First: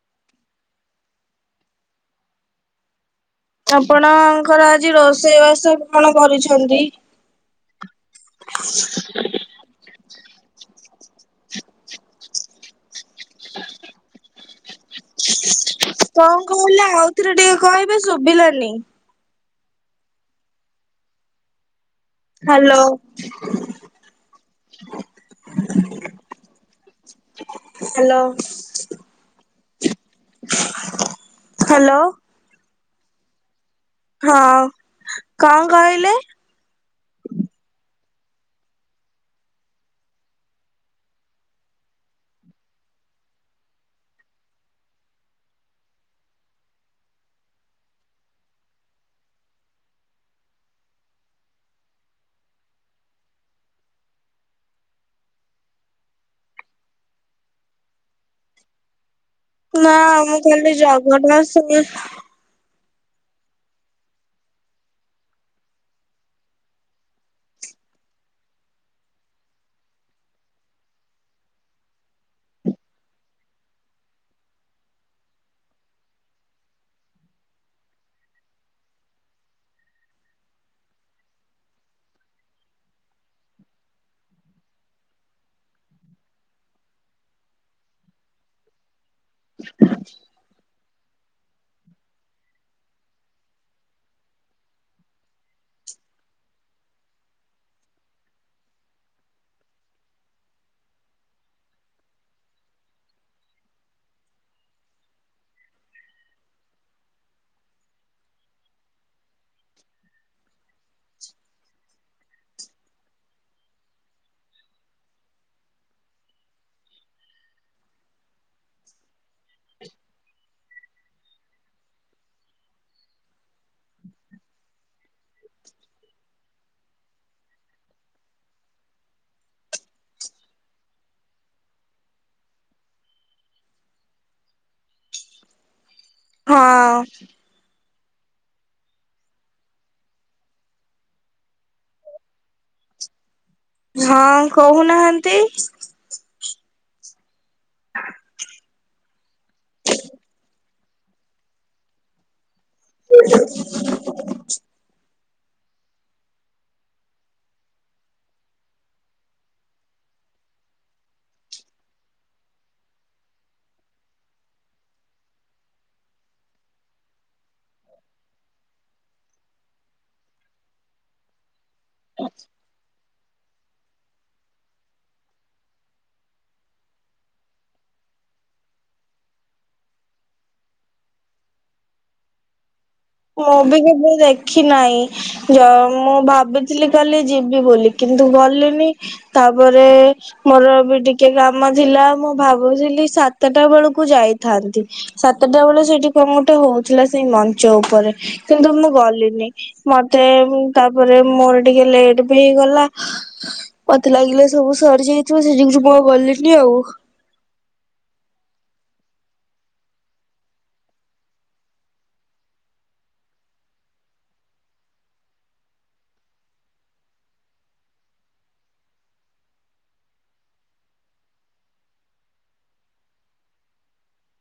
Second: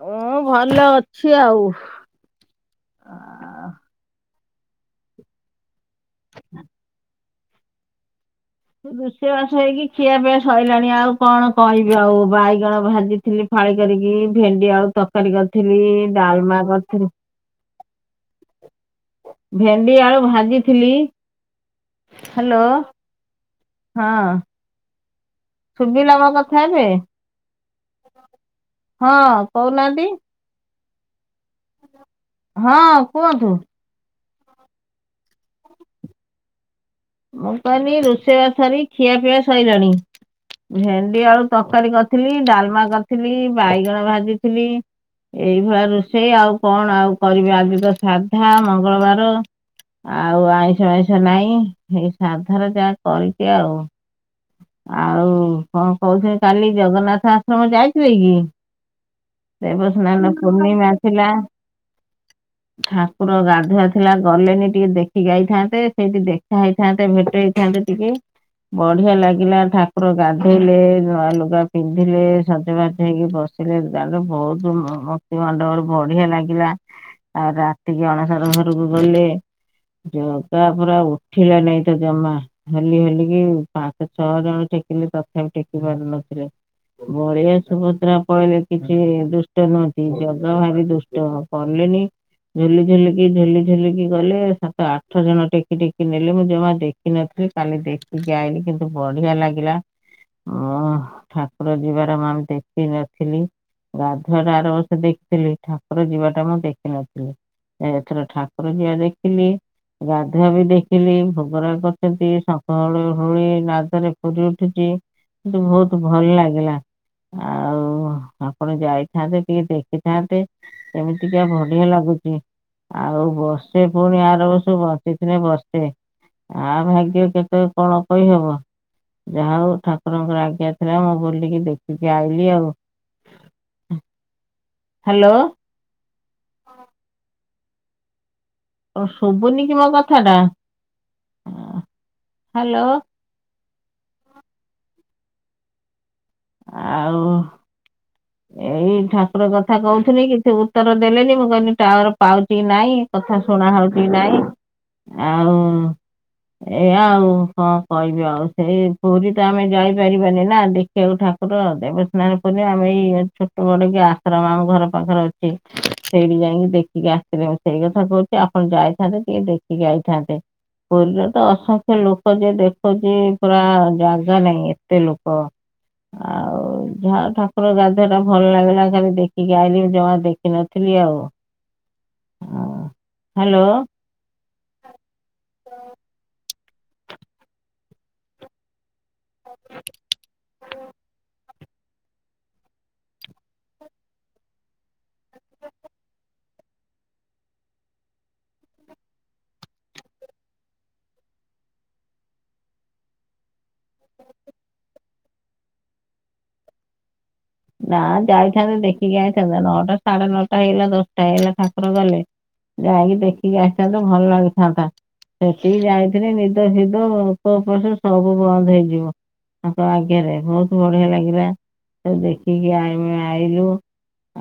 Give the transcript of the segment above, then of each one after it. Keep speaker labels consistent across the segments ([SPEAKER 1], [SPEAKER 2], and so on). [SPEAKER 1] ମୁଁ ଭଲ ଅଛି ଆଉ।
[SPEAKER 2] ଆପଣଙ୍କର ଆଜି ରୋଷେଇ ବାସ କଣ କରିଛନ୍ତି।
[SPEAKER 1] ରୋଷେଇ ବାସ ହେଇକି ଖିଆପିଆ ଶଇଲାଣି ଆଉ କଣ କହିବି ଆଉ ବାଇଗଣ ଭାଜିଥିଲି ଫାଳି କରିକି ଭେଣ୍ଡି ଆଉ ତରକାରୀ କରିଥିଲି
[SPEAKER 2] କଣ
[SPEAKER 1] ଡାଲମା
[SPEAKER 2] କହିଲେ
[SPEAKER 1] କରିଥିଲି।
[SPEAKER 2] ଆଉଥରେ ଟିକେ କହିବେ ଶୁଭିଲାନି?
[SPEAKER 1] ଭେଣ୍ଡି ଆଳୁ ଭାଜିଥିଲି। Hello
[SPEAKER 2] hello.
[SPEAKER 1] ହଁ। ଶୁଭିଲା ମୋ କଥା ଏବେ।
[SPEAKER 2] ହାଲୋ
[SPEAKER 1] ହଁ କହୁନାହାନ୍ତି।
[SPEAKER 2] ହାଲୋ।
[SPEAKER 1] ହଁ କୁହନ୍ତୁ।
[SPEAKER 2] ହଁ କଣ କହିଲେ।
[SPEAKER 1] ମୁ କହିଲି ରୋଷେଇବାସ ସାରି ଖିଆ ପିଆ ସଇଲାଣି। ଭେଣ୍ଡି ଆଳୁ ତରକାରୀ କରିଥିଲି, ଡାଲମା କରିଥିଲି, ବାଇଗଣ ଭାଜିଥିଲି। ଏଇଭଳିଆ ରୋଷେଇ ଆଉ କଣ ଆଉ କରିବି ଆଜି ତ ସାଧା ମଙ୍ଗଳବାର। ଆଉ ଆଇଁଷ ଫାଇଁଷ ନାହିଁ ଏ ସାଧାରେ ଯାହା କରିଚି ଆଉ। ଆଉ କଣ କହୁଥିଲି କାଲି ଜଗନ୍ନାଥ ଆଶ୍ରମ ଯାଇଥିଲେ କି?
[SPEAKER 2] ନା
[SPEAKER 1] ଦେବସ୍ନାନ
[SPEAKER 2] ମୁଁ କହିଲି
[SPEAKER 1] ପୂର୍ଣ୍ଣିମା ଥିଲା।
[SPEAKER 2] ଜଗନ୍ନାଥ ହଁ
[SPEAKER 1] ଠାକୁର ଗାଧୁଆ ଥିଲା ଗଲେନି ଟିକେ ଦେଖିକି ଆଇଥାନ୍ତେ ସେଇଟି ଦେଖା ହେଇଥାନ୍ତେ ଭେଟ ହେଇଥାନ୍ତେ। ସେଠିକି ବଲ ବଢିଆ ଲାଗିଲା ଠାକୁର ଗାଧେଇଲେ, ନୂଆ ଲୁଗା ପିନ୍ଧିଲେ, ସଜବାଜ ହେଇକି ବସିଲେ ଆରେ ବହୁତ ମୁକ୍ତୀ ମଣ୍ଡପ ବଢିଆ ଲାଗିଲା। ଆଉ ରାତି କି ଅଣସର ଘରକୁ ଗଲେ। ଜଗା ପୁରା ଉଠିଲା ନାଇଁ ତ ଜମା ହଲିହିଲି କି ପାଞ୍ଚ ଛଅ ଜଣ ଟେକିଲେ ତଥାପି ଟେକି ପାରୁନଥିଲେ । ବଳିଆ ସୁଭଦ୍ରା କହିଲେ କିଛି ଦୁଷ୍ଟ ନୁହନ୍ତି ଜଗା ଭାରି ଦୁଷ୍ଟ କଲେ ଲେଣି। ଝୁଲିଝୁଲିକି ଝୁଲିଝୁଲିକି ଗଲେ ସାତ ଆଠ ଜଣ ଟେକି ଟେକି ନେଲେ ମୁଁ ଜମା ଦେଖିନ ଥିଲି କାଲି ଦେଖିକି ଆାଇଲି କିନ୍ତୁ ବଢିଆ ଲାଗିଲା। ହୁଁ ଠାକୁର ଯିବାର ମାମ୍ ଦେଖନଥିଲି। ଗାଧୁଆଟା ଆରବର୍ଷ ଦେଖିଥିଲି ଠାକୁର ଯିବା ଟା ମୁଁ ଦେଖିନଥିଲି । ଏଥର ଠାକୁର ଯିବା ଦେଖିଲି। ଗାଧୁଆ ବି ଦେଖିଲି ଭୋଗରାଗ କରିଛନ୍ତି ଶଙ୍ଖ ହୁଳହୁଳି ନାଦରେ ପୁରିଉଠୁଛି କିନ୍ତୁ ବହୁତ ଭଲ ଲାଗିଲା । ଆଉ ଆପଣ ଯାଇଥାନ୍ତେ ଟିକେ ଦେଖିଥାନ୍ତେ ଏମିତିକା ବଢିଆ ଲାଗୁ ଆଉ ବର୍ଷେ ପୁଣି ଆର ବର୍ଷ ବଞ୍ଚିଥିଲେ ବର୍ଷେ । ଆଉ ଭାଗ୍ୟ କେତଳେ କଣ କହିହବ? ଯାହା ହଉ ଠାକୁରଙ୍କର ଆଜ୍ଞା ଥିଲା ମୁଁ ବୁଲିକି ଦେଖିକି ଆଇଲିଆଉ । ହାଲୋ।
[SPEAKER 2] ହଁ।
[SPEAKER 1] ଓ ଅ ଶୁଭୁନି କି ମୋ କଥାଟା ହଁ ହାଲୋ।
[SPEAKER 2] ହଁ [inaudible]
[SPEAKER 1] ଆଉ ଏଇ ଠାକୁର କଥା କହୁଥିଲି କିଛି ଉତ୍ତର ଦେଲେନି ମୁଁ କହିଲି ଟାୱାରପାଉ ଚି କି ନାଇଁ କଥା ଶୁଣା ହଉଛି ନାଇଁ ଆଉ ଏଇଆ ଆଉ କଣ କହିବି ଆଉ ସେଇ ପୁରୀ ତ ଆମେ ଯାଇପାରିବାନି ନା ଦେଖିବାକୁ ଠାକୁର । ଠାକୁର ଦେବସ୍ନାନ ପୂର୍ଣ୍ଣମା ଆମେ ଏଇ ଛୋଟ ବଡ କି ଆଶ୍ରମ ଆମ ଘର ପାଖରେ ଅଛି ସେଇଠି ଯାଇକି ଦେଖିକି ଆସିଥିଲେ ମୁଁ ସେଇ କଥା କହୁଚି। ଆପଣ ଯାଇଥାନ୍ତେ ଟିକେ ଦେଖିକି ଆଇଥାନ୍ତେ । ପୁରୀରେ ତ ଅସଂଖ୍ୟ ଲୋକ ଯେ ଦେଖିକି ପୁରା ଜାଗା ନାହିଁ ଏତେ ଲୋକ । ଆଉ ଯାହା ଠାକୁର ଗାଧେ ଦେହଟା ଭଲ ଲାଗିଲା ଖାଲି ଦେଖିକି ଆଇଲିି ଜମା ଦେଖିନଥିଲି ଆଉ । ହଁ।
[SPEAKER 2] ମୁଁ ବି କେବଳ ଦେଖିନାହିଁ ଜ ମୁଁ ଭାବି ଭାବିଥିଲି କାଲି ଯିବି ବୋଲି କିନ୍ତୁ ଗଲିନି ତାପରେ ମୋର ବି ଟିକେ କାମ କାମ ଥିଲା ମୁଁ ଭାବୁଥିଲି ସାତଟା ବେଳକୁ ଯାଇଥାନ୍ତି ସାତଟା ବେଳେ ସେଠି କଣ ଗୋଟେ । କଣ ହଉଥିଲା ସେଇ ମଞ୍ଚଉ ଉପରେ କିନ୍ତୁ ମୁଁ ଗଲିନି ମତେ ତାପରେ ମୋର ଟିକେ ଲେଟ୍ ବି ହେଇଗଲା। ହା ହା ମତେ ଲାଗିଲେ ସବୁ ସରିଯାଇଥିବ ସେ ଯୋଗୁ ମୁଁ ଗଲିଣିି ଆଉ।
[SPEAKER 1] ନା ଯାଇଥାନ୍ତେ ଦେଖିକି ଆଇଥାନ୍ତେ ନଅଟା ସାଢେ ନଅଟା ହେଇଲା ଦଶଟା ହେଇଲା ଠାକୁର ଗଲେ । ଯାଇକି ଦେଖିକି ଆସିଥାନ୍ତେ ଭଲ ହେଇଥାନ୍ତା। ସେଠକି ଯାଇଥିଲି ନିଦ ପିଦ ଭୋକ ଉପାସ ସବୁ ବନ୍ଦ ହେଇଯିବ । ତାଙ୍କ ଆଗରେ ବହୁତ ବଢିଆ ଲାଗିଲା ସବୁ ଦେଖିକି ଆମେ ଆଇଲୁ।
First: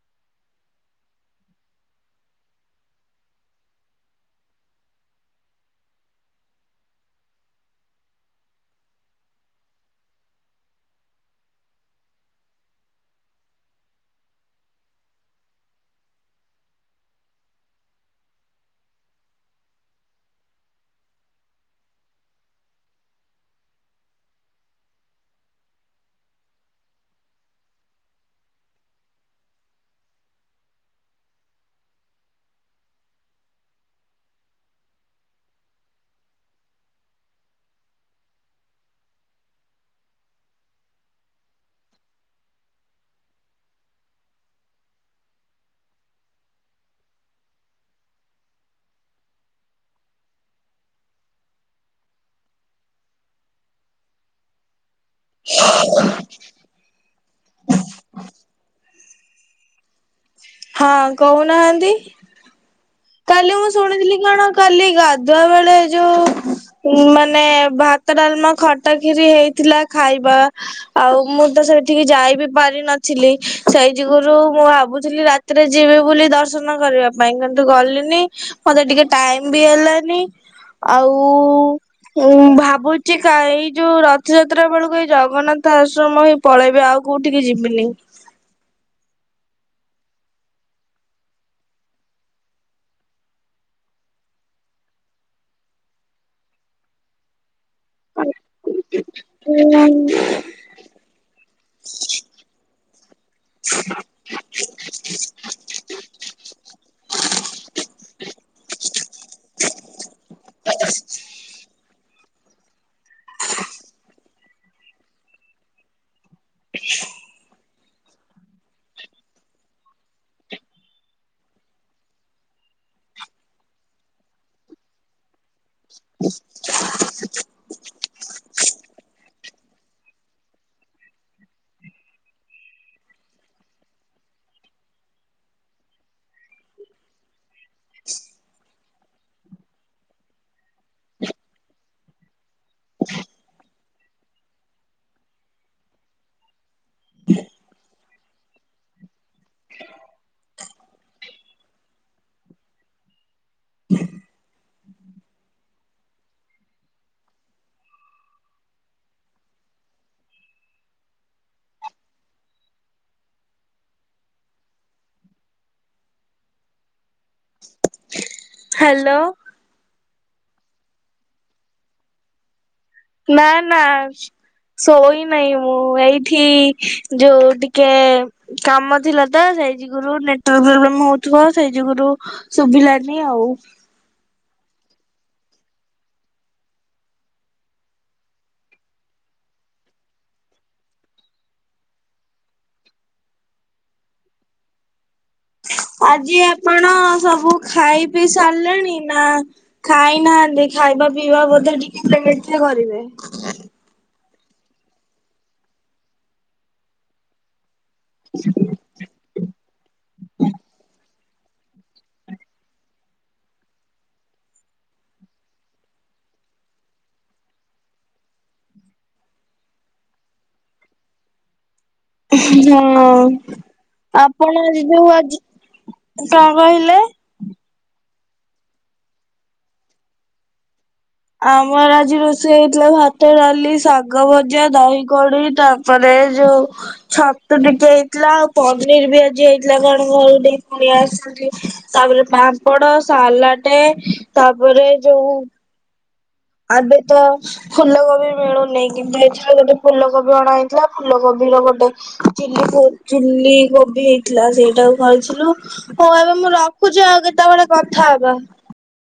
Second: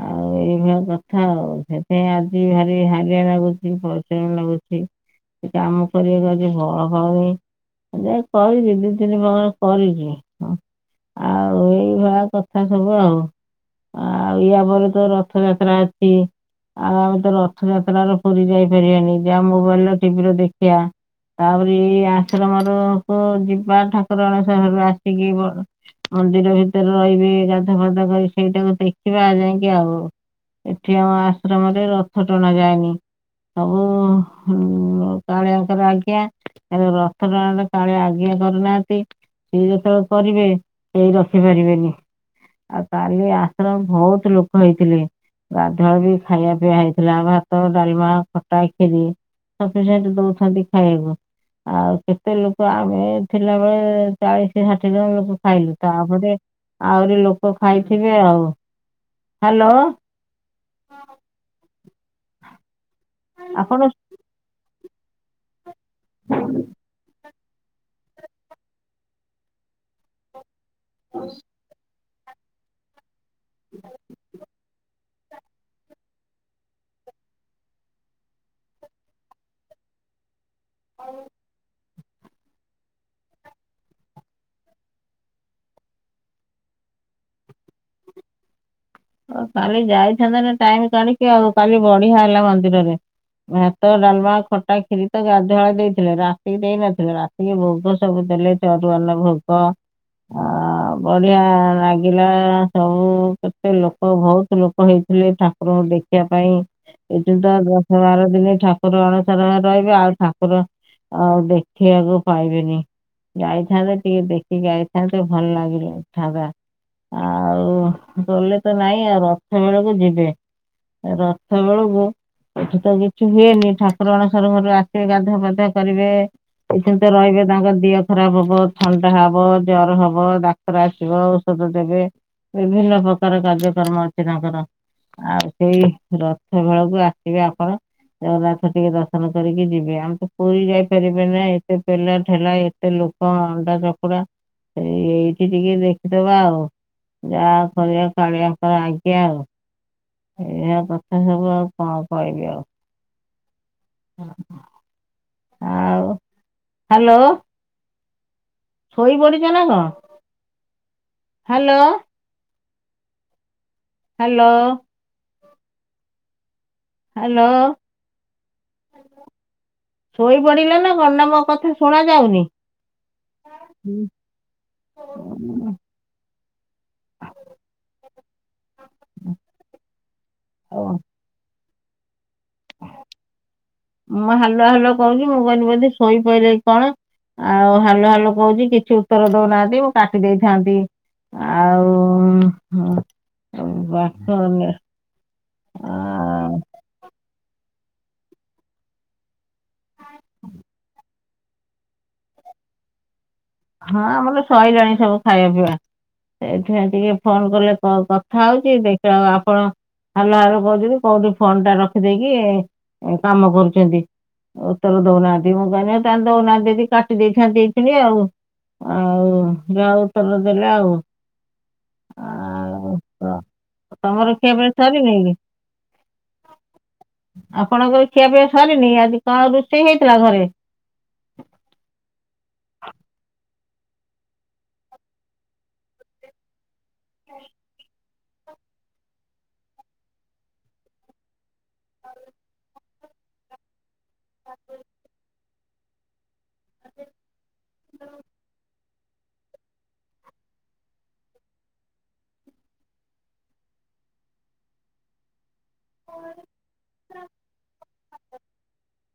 [SPEAKER 1] ଆଉ ଏଇଭଳିଆ କଥା ଆଉ ସେଥି ପାଇଁ ଆଜି ଭାରି ହାଲିଆ ଲାଗୁଛି ପରିଶ୍ରମ ଲାଗୁଛି। ସେ କାମ କରିବାକୁ ଆଜି ବଳ ପାଉନି। ଯାଇ କରିଛି ଦି ତିନି ପ୍ରକାର କରିଛି ହୁଁ। ଆଉ ଏଇଭଳିଆ କଥା ସବୁ ଆଉ। ଆଉ ଇଆପରେ ତ ରଥଯାତ୍ରା ଅଛି। ଆଉ ଆମେ ତ ରଥଯାତ୍ରାରେ ପୁରି ଯାଇପାରିବାନି ଯାହା ମୋବାଇଲ ଟିଭିରେ ଦେଖିବା। ତାପରି ଆଶ୍ରମରୁ କୁ ଯିବା ଠାକୁରାଣି ଶାଳରୁ ଆସିକି ମନ୍ଦିର ଭିତରେ ରହିବେ ଗାଧୁଆ ପାଧୁଆ କରି ସେଇଟାକୁ ଦେଖିବା ଯାଇଁକି ଆଉ । ଏଠି ଆମ ଆଶ୍ରମରେ ରଥ ଟଣା ଯାଏନି । ସବୁ ହୁଁ କାଳିଆଙ୍କର ହେଲେ ଆଜ୍ଞା ରଥ ଟଣାରେ କାଳିଆ ଆଜ୍ଞା କରୁନାହାନ୍ତି ସିଏ ଯେତୋଳେ କରିବେ କେହି ରଖିପାରିବେନି । ଆଉ କାଳି ଏ ଆଶ୍ରମ ଭୋଉତ ଲୋକ ହେଇଥିଲେ । ଗାଧୁଆଳେ ବି ଖାଇବା ପିଇଆ ହେଇଥିଲା ଭାତ ଡାଲମା ଖଟା କ୍ଷୀରି। ସଫିସେଣ୍ଟ୍ ଦୋଉଛନ୍ତି ଖାଇଆକୁ । ଆଉ କେତେ ଲୋକ ଆମେ ଥିଲାବେଳେ ଚାଳିଶି ହା ଠେ ଜଣ ଲୋକ ଖାଇଲୁ ତାପରେ ଆହୁରି ଲୋ ଓ ଖାଇଥିବେ ଆଉ ହାଲୋ।
[SPEAKER 2] ହଁ କହୁନାହାନ୍ତି କାଲି ମୁଁ
[SPEAKER 1] ଆପଣ
[SPEAKER 2] ଶୁଣିଥିଲି କଣ କାଲି ଗାଧୁଆ ବେଳେ ଯୋଉ ଉଁ ମା ନେ ଭାତ ଡାଲମା ଖଟା ଖିରି ହେଇଥିଲା ଖାଇବା ଆଉ ମୁଁ ତ ସେ ଟିକେ ଯାଇ ବିି ପାରିିନଥିଲି ସେଇ ଯୁଗୁରୁ ମୁଁ ଭାବୁ ଥିଲି ରାତିରେ ଯିବି ବୋଲି ଦର୍ଶନ କରିବା ପାଇଁକା। ତ ଗଲିନି ମତେ ଟିକେ ଟାଇମ୍ ବି ହେଲାନି ଆଉ ଉଁ ଭାବୁଚି କା ଏଇ ଯୋଉ ରଥଯାତ୍ରା ବେଳୁକୁ ଏଇ ଜଗନ୍ନାଥ ଆଶ୍ରମ ହିଁ ପଳେଇବି ଆ ଆଉ କୋଉଠିକି ଯିବିନି।
[SPEAKER 1] କାଲି ଯାଇଥାନ୍ତେ ନାଁ ଟାଇମ୍ କାଢି଼କି ଆଉ କାଲି ବଢ଼ିଆ ହେଲା ମନ୍ଦିରରେ। ଭାତ ଡାଲମା ଖଟା କ୍ଷୀରି ତ ଗାଧୁଆଳେ ଦେଇଥିଲେ ରାତିକି ଦେଇନଥିଲେ ରାତିକି ଭୋଗ ସବୁ ଦେଲେ। ସେ ଅରୁଆ ଅନ୍ନ ଭୋଗ ଆ ବଢ଼ିଆ ଲାଗିଲା । ସେ ଲୋକ ଭୋଉତୁ ଲୋକ ହେଇଥିଲେ ଠାକୁରଙ୍କୁ ଦେଖିବା ପାଇଁ । ଏଠି ତ ଦଶ ବାର ଦିନି ଠାକୁର ଅଣସର ହରେ ରହିବେ ଆଉ ଠାକୁର ଆଉ ଦେ ଦେଖିବାକୁ ପାଇବେନି ଯାଇଥାନ୍ତେ ଟିକେ ଦେଖିକି ଆଇଥାନ୍ତେ ଭଲ ଲାଗିଲାଥାନ୍ତା । ଆଉ ଗଲେ ତ ନାଇଁ ଆଉ ରଥ ବେଳୁକୁ ଯିବେ । ରଥ ବେଳୁକୁ ଏଠି ତ କିଛି ହୁଏନି ଠାକୁର ଅଣସର ଘରୁ ଆସିବେ ଗାଧୁଆ ପାଧୁଆ କରିବେ। ଏଇ ସପ୍ତାହ ରହିବେ ତାଙ୍କ ଦିହ ଖରାପ ହବ ଥଣ୍ଡା ହବ ଜର ହବ ଡାକ୍ତର୍ ଆସିବ ଔଷ ଦେବେ ବିଭିନ୍ନ ପ୍ରକାର କାର୍ଯ୍ୟକର୍ମ ଅଛି ତାଙ୍କର । ଆଉ ସେଇ ରଥ ବେଳକୁ ଆସିବେ ଆପଣ। ଜଗନ୍ନାଥ ଟିକେ ଦର୍ଶନ କରିକି ଯିବେ ଆମେ ତ ପୁରୀ ଯାଇପାରିବେ ନା ଏତେ ଠେଲା ପେଲା ଏତେ ଲୋ ଉପ ଅଣ୍ଡା ଚକୁଡ଼ା ହେଇ ଏଇଠି ଟିକେ ଦେଖିଦବା ଆଉ ଯା କରିବା କାଳିଆଙ୍କର ଆଜ୍ଞା ଆଉ। ଏଇଆ କଥା ସବୁ ଆଉ କଣ କହବି ଆଉ । ଆଉ ହାଲୋ। ଶୋଇ ପଡି଼ଚ ନାଁ କଁ ହାଲୋ । ହାଲୋ। ହାଲୋ।
[SPEAKER 2] ହାଲୋ।
[SPEAKER 1] ଶୋଇ ପଡି଼ଲ ନାଁ କଣ ନାଁ ମୋ କଥା ଶୁଣା ଯାଉନି।
[SPEAKER 2] ନାଁ ନାଁ ଶୋଇ ନାଇଁ ମୁଁ ଏଇ ଠି ଯୋଉ ଟିକେ କାମ ଥିଲା ତ ସେଇ ଯୁଗରୁ ନେଟୱାର୍କ
[SPEAKER 1] ଓ
[SPEAKER 2] ପ୍ରୋବ୍ଲେମ୍ ହଉଥୁବ। ସେଇ ଯୁଗୁରୁ ଶୁଭିଲାନି ଆଉ।
[SPEAKER 1] ମୁଁ ହାଲୋ ହାଲୋ କହୁଚି ମୁଁ କହିନି ବୋଧେ ଶୋଇ ପଇଲେ କି କଣ। ଆଉ ହାଲୋ ହାଲୋ କହୁଚି କିଛି ଉତ୍ତର ଦଉନାହାନ୍ତି ମୁଁ କାଟି ଦେଇଥାନ୍ତି। ଆଉ ହଁ ଏ ବାସନ୍ୟା
[SPEAKER 2] ଆଜି ଆପଣ ସବୁ ଖାଇ ପିଇ ସାରିଲେଣି ନାଁ ଖାଇନାହାନ୍ତି ଖାଇବା ପିଇବା ବୋଧେ ଟିକେ ଲେଟ୍ ରେ କରିବେ
[SPEAKER 1] ହଁ ଆମର ସରିଲାଣି ସବୁ ଖାଇବା ପିଇବା ସେଇଥିପାଇଁ ଟିକେ ଫୋନ କଲେ କଥା ହଉଛି ଦେଖିବାଉ ଆପଣ ହାଲୁ ହାଲୁ କହୁଛନ୍ତି କୋଉଠୁ ଫନ ଟା ରଖିଦେଇକି କାମ କରୁଛନ୍ତି। ଓ ତେର ଦଉନାହାନ୍ତି ମୁଁ କହିନି ତାଲେ ଦଉନାହାନ୍ତି ଯଦି କାଟି ଦେଇଥାନ୍ତି ଏଇି ଆଉ ଆଉ ଯାଉ ଉତର ଦେଲା ଆଉ ଆଉ
[SPEAKER 2] ହଁ
[SPEAKER 1] ତ- ତମର
[SPEAKER 2] ଆପଣ
[SPEAKER 1] ଖିଆପିଆ
[SPEAKER 2] ଯୋଉ
[SPEAKER 1] ସରିନି କି
[SPEAKER 2] ଆଜି କଣ କହିଲେ?
[SPEAKER 1] ପଣଙ୍କ ଖିଆ ପିଇବା ସରିନି ଆଜି କଣ ରୋଷେଇ ହେଇଥିଲା ଘରେ?
[SPEAKER 2] ଆମର ଆଜି ରୋଷେଇ ହେଇଥିଲା ଭାତ, ଡାଲି, ଶାଗ ଭଜା ଦହି କଡି ତାପରେ ଯୋଉ ଛତୁ ଟିକେ ହେଇଥିଲା ନିର୍ ବି ଆଜି ହେଇଥିଲା କଣ ଘର ଟ କୁଣିଆ ଆସନ୍ତି ତାପରେ ପାମ୍ପଡ ସାଲାଡ ତାପରେ ଯୋଉ ଏବେ ତ ଫୁଲ କୋବି ମିଳୁନି କି ହେଇଥିଲା ଗୋଟେ ଫୁଲକୋବି ଅଣା ହେଇଥିଲା ଫୁଲକୋବି ର ଗୋଟେ ଚିଲି ଚିଲ କୋବି ବି ହେଇଥିଲା ସେଇଟାକୁ ଖାଇଥିଲୁ। ହଉ ଏବେ ମୁଁ ରଖୁଛି ଆଉ କେତେବେଳେ କଥା ହବା।